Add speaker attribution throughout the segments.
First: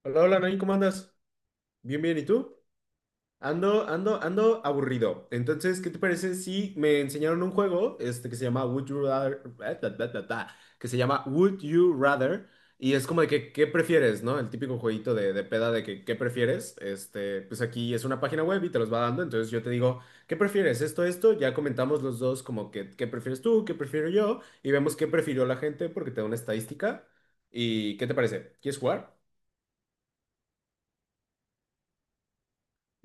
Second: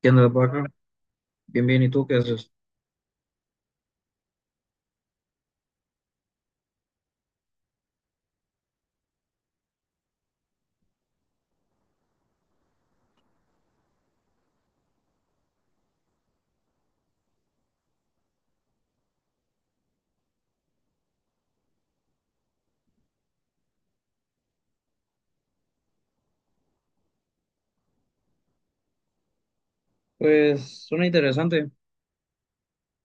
Speaker 1: ¿Qué
Speaker 2: Hola,
Speaker 1: onda,
Speaker 2: hola, Nain,
Speaker 1: Paco?
Speaker 2: ¿cómo andas?
Speaker 1: Bien, bien, ¿y
Speaker 2: Bien,
Speaker 1: tú qué
Speaker 2: bien, ¿y
Speaker 1: haces?
Speaker 2: tú? Ando aburrido. Entonces, ¿qué te parece si me enseñaron un juego este, que se llama Would You Rather, que se llama Would You Rather, y es como de que, ¿qué prefieres, no? El típico jueguito de peda de que, ¿qué prefieres? Este, pues aquí es una página web y te los va dando, entonces yo te digo, ¿qué prefieres? Ya comentamos los dos como que, ¿qué prefieres tú? ¿Qué prefiero yo? Y vemos qué prefirió la gente porque te da una estadística. ¿Y qué te parece? ¿Quieres jugar?
Speaker 1: Pues suena interesante.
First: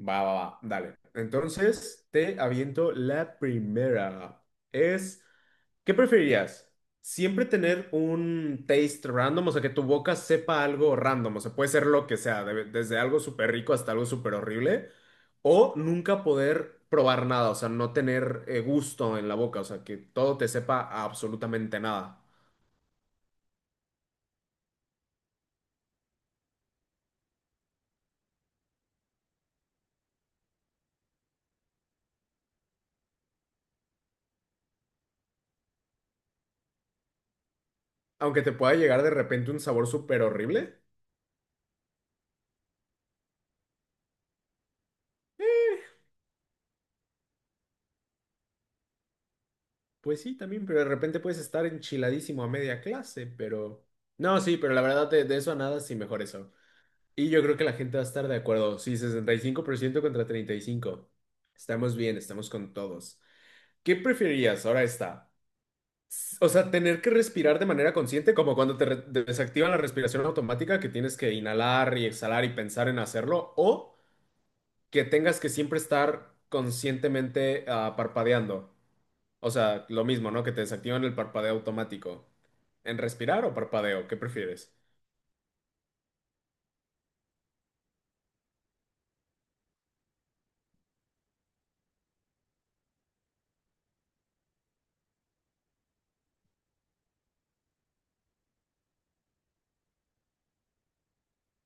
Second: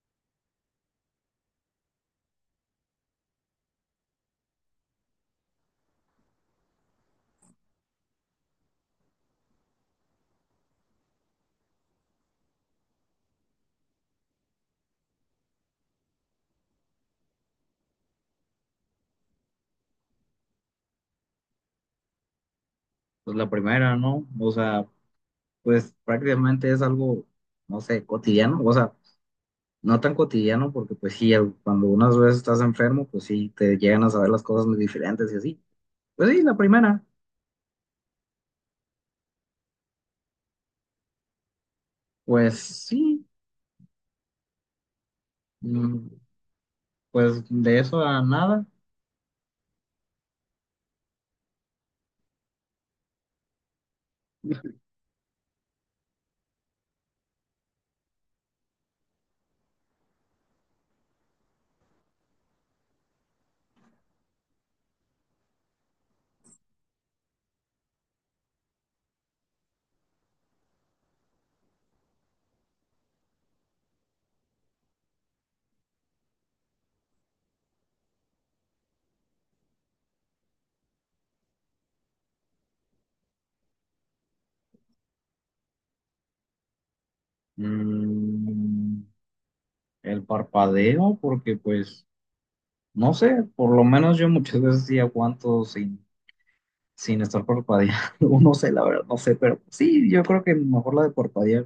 Speaker 2: Va, va, va, dale. Entonces, te aviento la primera. Es, ¿qué preferirías? ¿Siempre tener un taste random? O sea, que tu boca sepa algo random. O sea, puede ser lo que sea, desde algo súper rico hasta algo súper horrible. O nunca poder probar nada, o sea, no tener gusto en la boca, o sea, que todo te sepa a absolutamente nada.
Speaker 1: Pues la primera, ¿no? O sea, pues prácticamente es algo, no sé, cotidiano, o sea, no tan cotidiano porque pues sí, cuando unas veces estás enfermo, pues sí, te llegan a saber las cosas muy diferentes y así. Pues sí, la primera,
Speaker 2: Aunque te pueda llegar de repente un sabor súper horrible.
Speaker 1: pues sí, mm, pues de eso a nada.
Speaker 2: Pues sí, también, pero de repente puedes estar enchiladísimo a media clase, pero… No, sí, pero la verdad de eso a nada, sí, mejor eso. Y yo creo que la gente va a estar de acuerdo. Sí, 65% contra 35. Estamos bien, estamos con todos. ¿Qué preferirías? Ahora está. O sea, tener que respirar de manera consciente, como cuando te desactivan la respiración automática, que tienes que inhalar y exhalar y pensar en hacerlo, o que tengas que siempre estar conscientemente parpadeando. O sea, lo mismo, ¿no? Que te desactivan el parpadeo automático. ¿En respirar o parpadeo? ¿Qué prefieres?
Speaker 1: Mm, el parpadeo, porque pues, no sé, por lo menos yo muchas veces sí aguanto sin estar parpadeando. No, no sé, la verdad, no sé, pero sí, yo creo que mejor la de parpadear.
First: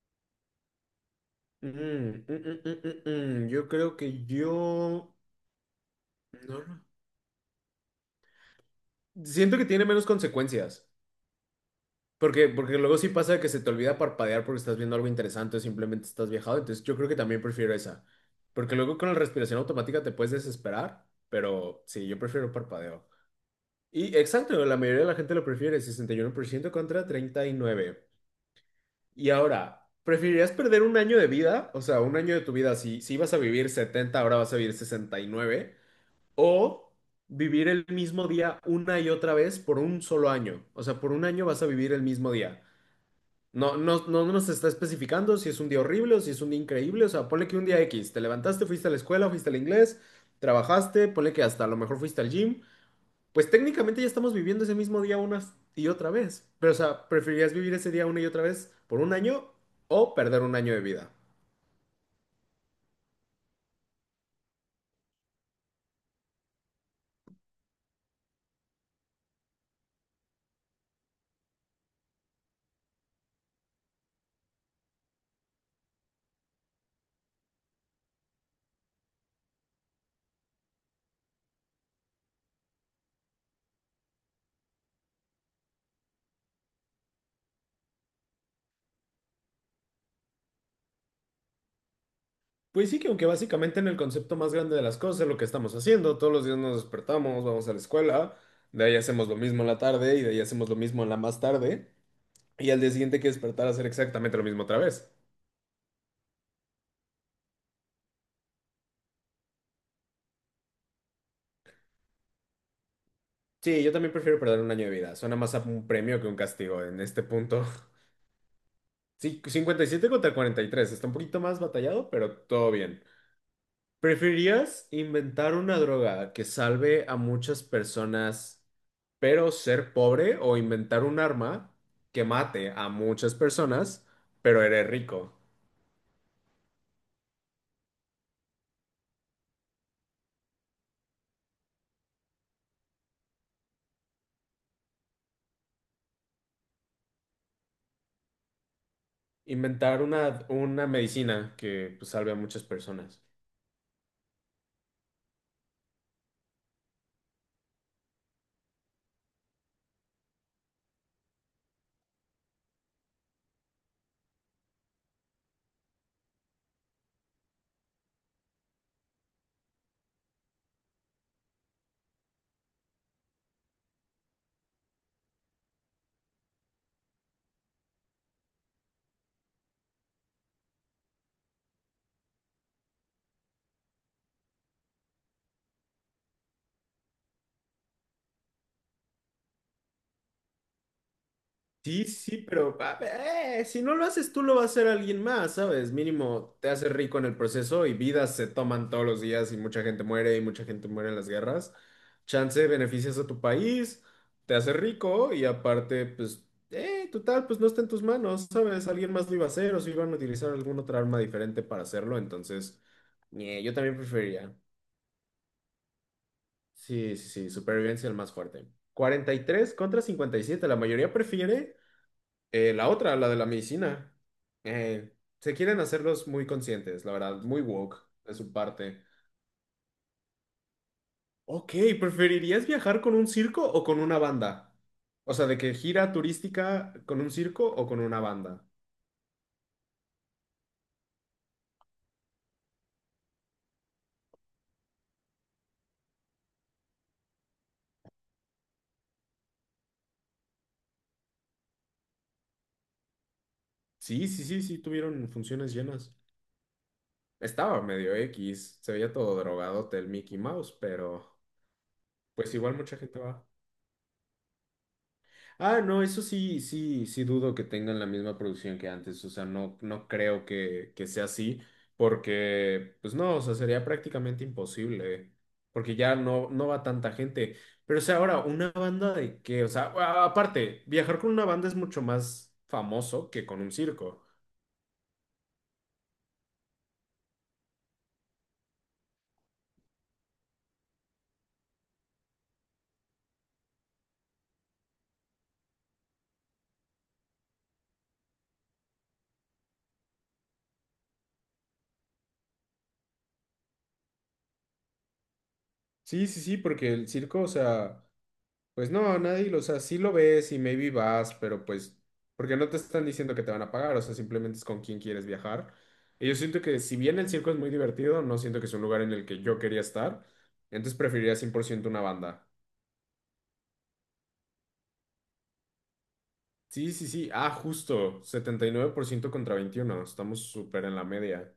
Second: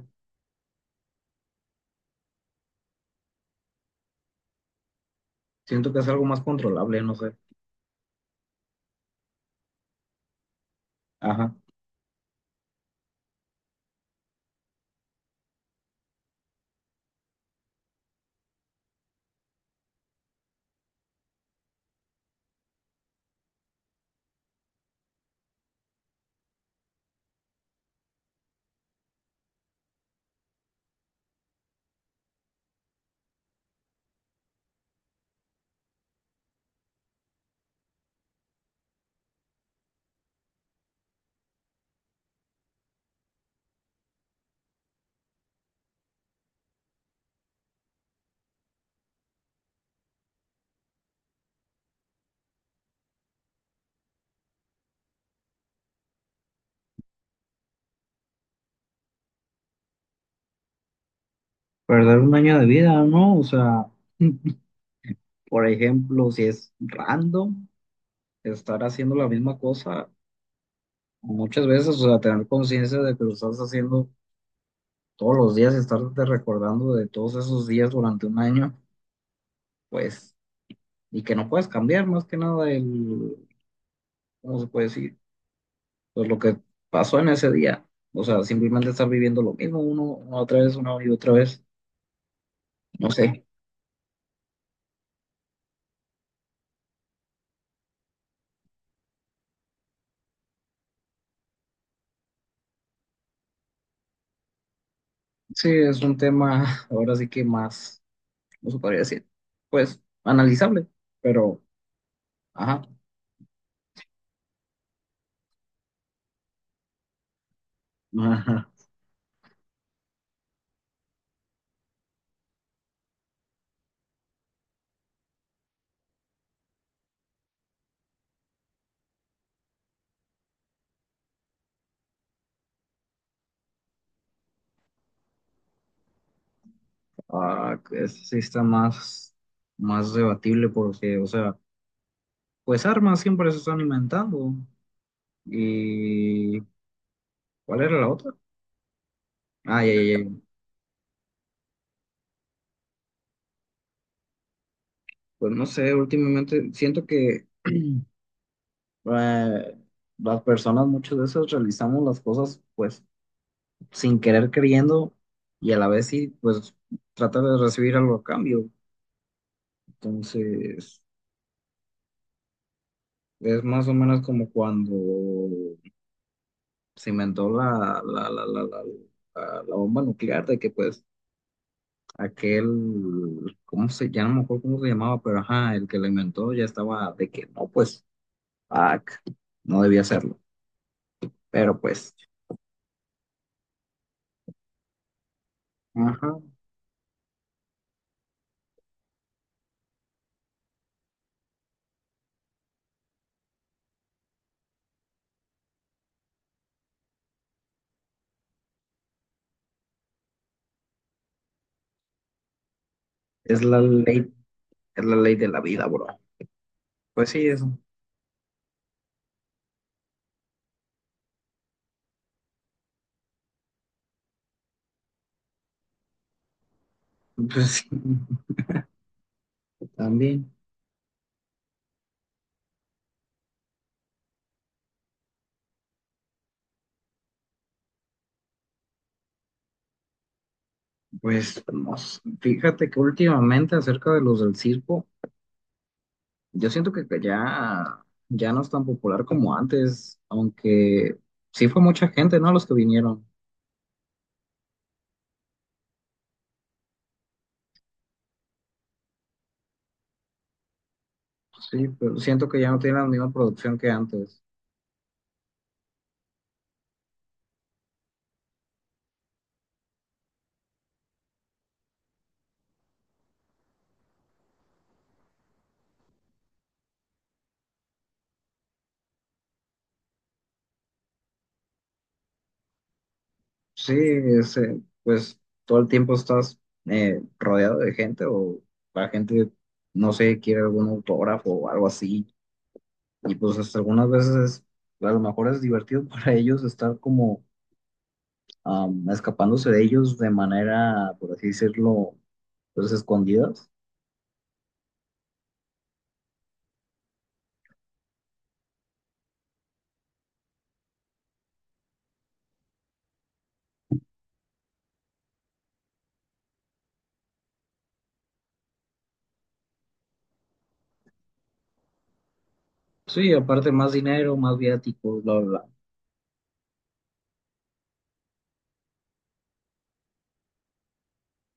Speaker 2: Mm, mm, mm, mm, mm, mm. Yo creo que yo…
Speaker 1: Siento que es algo más
Speaker 2: No, no.
Speaker 1: controlable, no sé.
Speaker 2: Siento que tiene menos consecuencias.
Speaker 1: Ajá.
Speaker 2: Porque, porque luego sí pasa que se te olvida parpadear porque estás viendo algo interesante o simplemente estás viajado. Entonces yo creo que también prefiero esa. Porque luego con la respiración automática te puedes desesperar. Pero sí, yo prefiero parpadeo. Y exacto, la mayoría de la gente lo prefiere. 61% contra 39. Y ahora, ¿preferirías perder un año de vida? O sea, un año de tu vida, si ibas a vivir 70, ahora vas a vivir 69, o vivir el mismo día una y otra vez por un solo año. O sea, por un año vas a vivir el mismo día. No, no, no nos está especificando si es un día horrible o si es un día increíble. O sea, ponle que un día X, te levantaste, fuiste a la escuela, fuiste al inglés, trabajaste, ponle que hasta a lo mejor fuiste al gym. Pues técnicamente ya estamos viviendo ese mismo día una y otra vez. Pero, o sea, ¿preferirías vivir ese día una y otra vez por un año o perder un año de vida?
Speaker 1: Perder un año de vida, ¿no? O sea, por ejemplo, si es random, estar haciendo la misma cosa muchas veces, o sea, tener conciencia de que lo estás haciendo todos los días, y estarte recordando de todos esos días durante un año, pues, y que no puedes cambiar más que nada el, ¿cómo se puede decir? Pues lo que pasó en ese día. O sea, simplemente estar viviendo lo mismo uno, una otra vez, una y otra vez.
Speaker 2: Pues sí, que
Speaker 1: No
Speaker 2: aunque
Speaker 1: sé.
Speaker 2: básicamente en el concepto más grande de las cosas es lo que estamos haciendo. Todos los días nos despertamos, vamos a la escuela, de ahí hacemos lo mismo en la tarde y de ahí hacemos lo mismo en la más tarde. Y al día siguiente hay que despertar a hacer exactamente lo mismo otra vez.
Speaker 1: Sí, es un tema ahora sí que más, ¿cómo se podría decir? Pues analizable, pero, ajá,
Speaker 2: Sí, yo también prefiero perder un año de vida. Suena más a un premio que un castigo en este punto.
Speaker 1: ajá,
Speaker 2: Sí, 57 contra 43. Está un poquito más batallado, pero todo bien. ¿Preferirías inventar una droga que salve a muchas personas, pero ser pobre, o inventar un arma que mate a muchas personas, pero eres rico?
Speaker 1: ah, sí está más, más debatible porque, o sea, pues armas siempre se están inventando. ¿Y cuál era la otra? Ah, ya, ya,
Speaker 2: Inventar una,
Speaker 1: ya.
Speaker 2: una medicina que pues, salve a muchas personas.
Speaker 1: Pues no sé, últimamente siento que eh, las personas muchas veces realizamos las cosas pues sin querer queriendo y a la vez sí pues trata de recibir algo a cambio. Entonces es más o menos como cuando se inventó la bomba nuclear de que pues aquel, ¿cómo se, ya no me acuerdo cómo se llamaba? Pero ajá, el que la inventó ya estaba de que no, pues, ah, no debía hacerlo. Pero
Speaker 2: Sí,
Speaker 1: pues,
Speaker 2: sí, pero a ver, si no lo haces tú, lo va a hacer alguien más, ¿sabes?
Speaker 1: ajá,
Speaker 2: Mínimo te hace rico en el proceso y vidas se toman todos los días y mucha gente muere y mucha gente muere en las guerras. Chance, beneficias a tu país, te hace rico y aparte, pues, total, pues no está en tus manos, ¿sabes? Alguien más lo iba a hacer o si iban a utilizar alguna otra arma diferente para hacerlo, entonces,
Speaker 1: es
Speaker 2: ñe, yo
Speaker 1: la
Speaker 2: también
Speaker 1: ley,
Speaker 2: preferiría.
Speaker 1: es la ley de la vida, bro.
Speaker 2: Sí, sí,
Speaker 1: Pues sí,
Speaker 2: sí,
Speaker 1: eso.
Speaker 2: supervivencia el más fuerte. 43 contra 57. La mayoría prefiere. La otra, la de la medicina. Eh, se quieren hacerlos muy conscientes, la verdad, muy
Speaker 1: Pues sí,
Speaker 2: woke de su parte.
Speaker 1: también.
Speaker 2: Ok, ¿preferirías viajar con un circo o con una banda? O sea, de que gira turística con un circo o con una banda.
Speaker 1: Pues no sé. Fíjate que últimamente acerca de los del circo, yo siento que ya, ya no es tan popular como antes, aunque sí fue mucha gente, ¿no? Los que vinieron.
Speaker 2: Sí, sí, sí, sí, tuvieron funciones llenas. Estaba medio X, se veía todo drogado el Mickey Mouse, pero
Speaker 1: Sí, pero siento
Speaker 2: pues
Speaker 1: que ya
Speaker 2: igual
Speaker 1: no
Speaker 2: mucha
Speaker 1: tiene la
Speaker 2: gente
Speaker 1: misma
Speaker 2: va.
Speaker 1: producción que antes.
Speaker 2: Ah, no, eso sí, sí, sí dudo que tengan la misma producción que antes, o sea, no creo que sea así, porque, pues no, o sea, sería prácticamente imposible, porque ya no, no va tanta gente. Pero, o sea, ahora, ¿una banda de qué? O sea, aparte, viajar con una banda es mucho más famoso que con un
Speaker 1: Sí,
Speaker 2: circo.
Speaker 1: ese, pues todo el tiempo estás rodeado de gente o la gente, no sé, quiere algún autógrafo o algo así. Y pues hasta algunas veces a lo mejor es divertido para ellos estar como escapándose de ellos de manera, por así decirlo, pues escondidas.
Speaker 2: Sí, sí, sí, porque el circo, o sea… Pues no, nadie, o sea, sí lo ves y maybe vas, pero pues, porque no te están diciendo que te van a pagar, o sea, simplemente es con quién quieres viajar. Y yo siento que si bien el circo es muy divertido, no siento que es un lugar en el que yo quería estar, entonces preferiría 100% una banda.
Speaker 1: Sí, aparte más dinero, más viáticos, bla, bla, bla.
Speaker 2: Sí, sí, sí, ah, justo, 79% contra 21, estamos súper en la media.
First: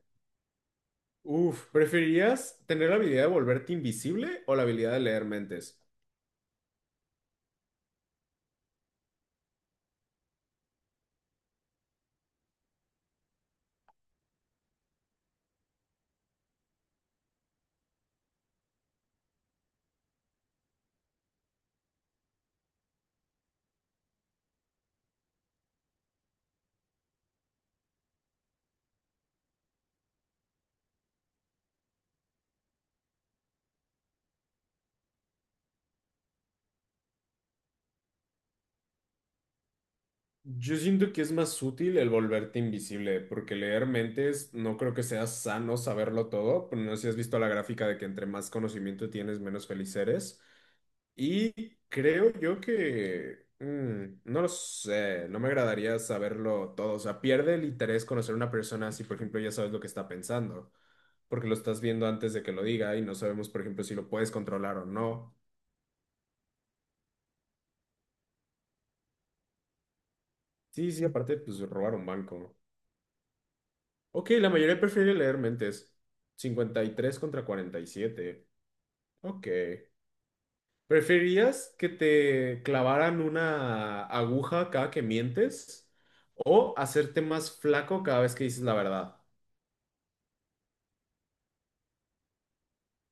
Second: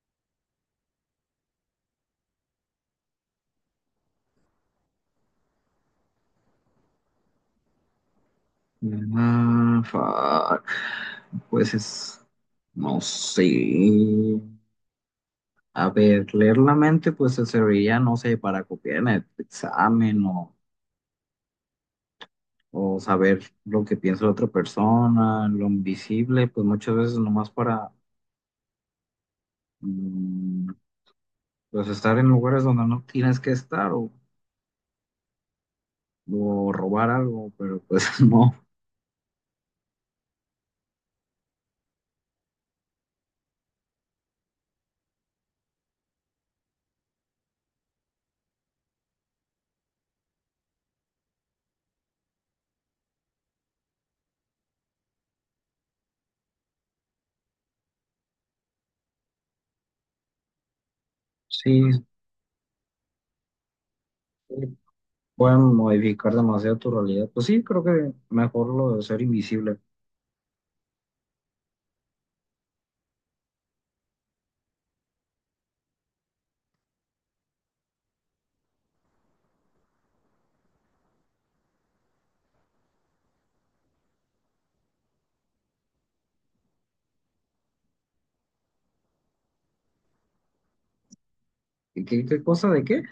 Speaker 2: Uf, ¿preferirías tener la habilidad de volverte invisible o la habilidad de leer mentes?
Speaker 1: Ah, fuck. Pues es, no sé. A ver, leer la mente pues te serviría, no sé, para copiar en el examen o saber lo que piensa la otra persona, lo invisible, pues muchas veces nomás para mm, pues estar en lugares donde no tienes que estar o robar algo, pero pues no,
Speaker 2: Yo siento que es más útil el volverte invisible, porque leer mentes no creo que sea sano saberlo todo. Pero no sé si has visto la gráfica de que entre más conocimiento tienes, menos feliz eres. Y creo yo que… mm, no lo sé, no me agradaría saberlo todo. O sea, pierde el interés conocer a una persona si, por ejemplo, ya sabes lo que está pensando, porque lo
Speaker 1: sí,
Speaker 2: estás viendo antes de que lo diga y no sabemos, por ejemplo, si lo puedes controlar
Speaker 1: sí,
Speaker 2: o no.
Speaker 1: pueden modificar demasiado tu realidad. Pues sí, creo que mejor lo de ser invisible.
Speaker 2: Sí, sí, aparte, pues robar un banco. Ok, la mayoría prefiere leer mentes. 53 contra 47. Ok. ¿Preferirías que te clavaran una aguja cada que mientes o hacerte más flaco cada vez que dices la verdad?
Speaker 1: ¿Y qué, qué cosa de qué?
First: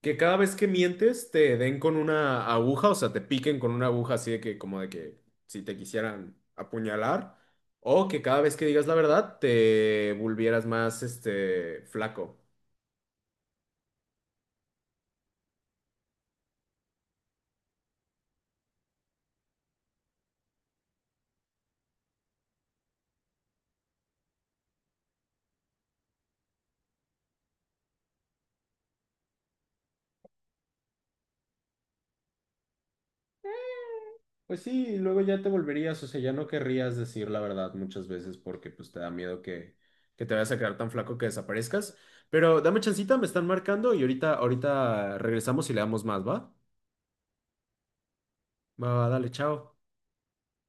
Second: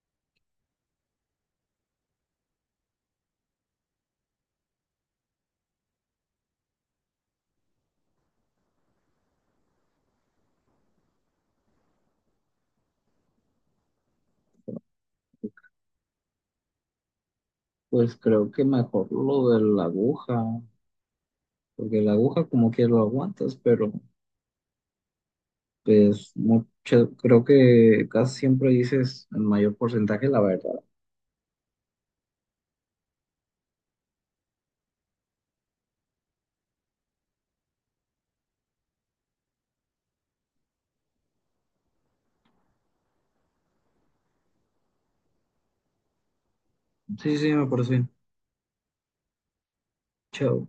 Speaker 2: Que cada vez que mientes te den con una aguja, o sea, te piquen con una aguja así de que como de que si te quisieran apuñalar o que cada vez que digas la verdad te volvieras más este flaco.
Speaker 1: Pues creo que mejor lo de la aguja, porque la aguja como que lo aguantas, pero pues mucho, creo que casi siempre dices el mayor porcentaje la verdad.
Speaker 2: Pues sí, y luego ya te volverías, o sea, ya no querrías decir la verdad muchas veces porque pues te da miedo que te vayas a quedar tan flaco que desaparezcas. Pero dame chancita, me están marcando y ahorita regresamos y le damos más, ¿va?
Speaker 1: Sí, sí, me parece bien.
Speaker 2: Va, va, dale, chao.
Speaker 1: Chao.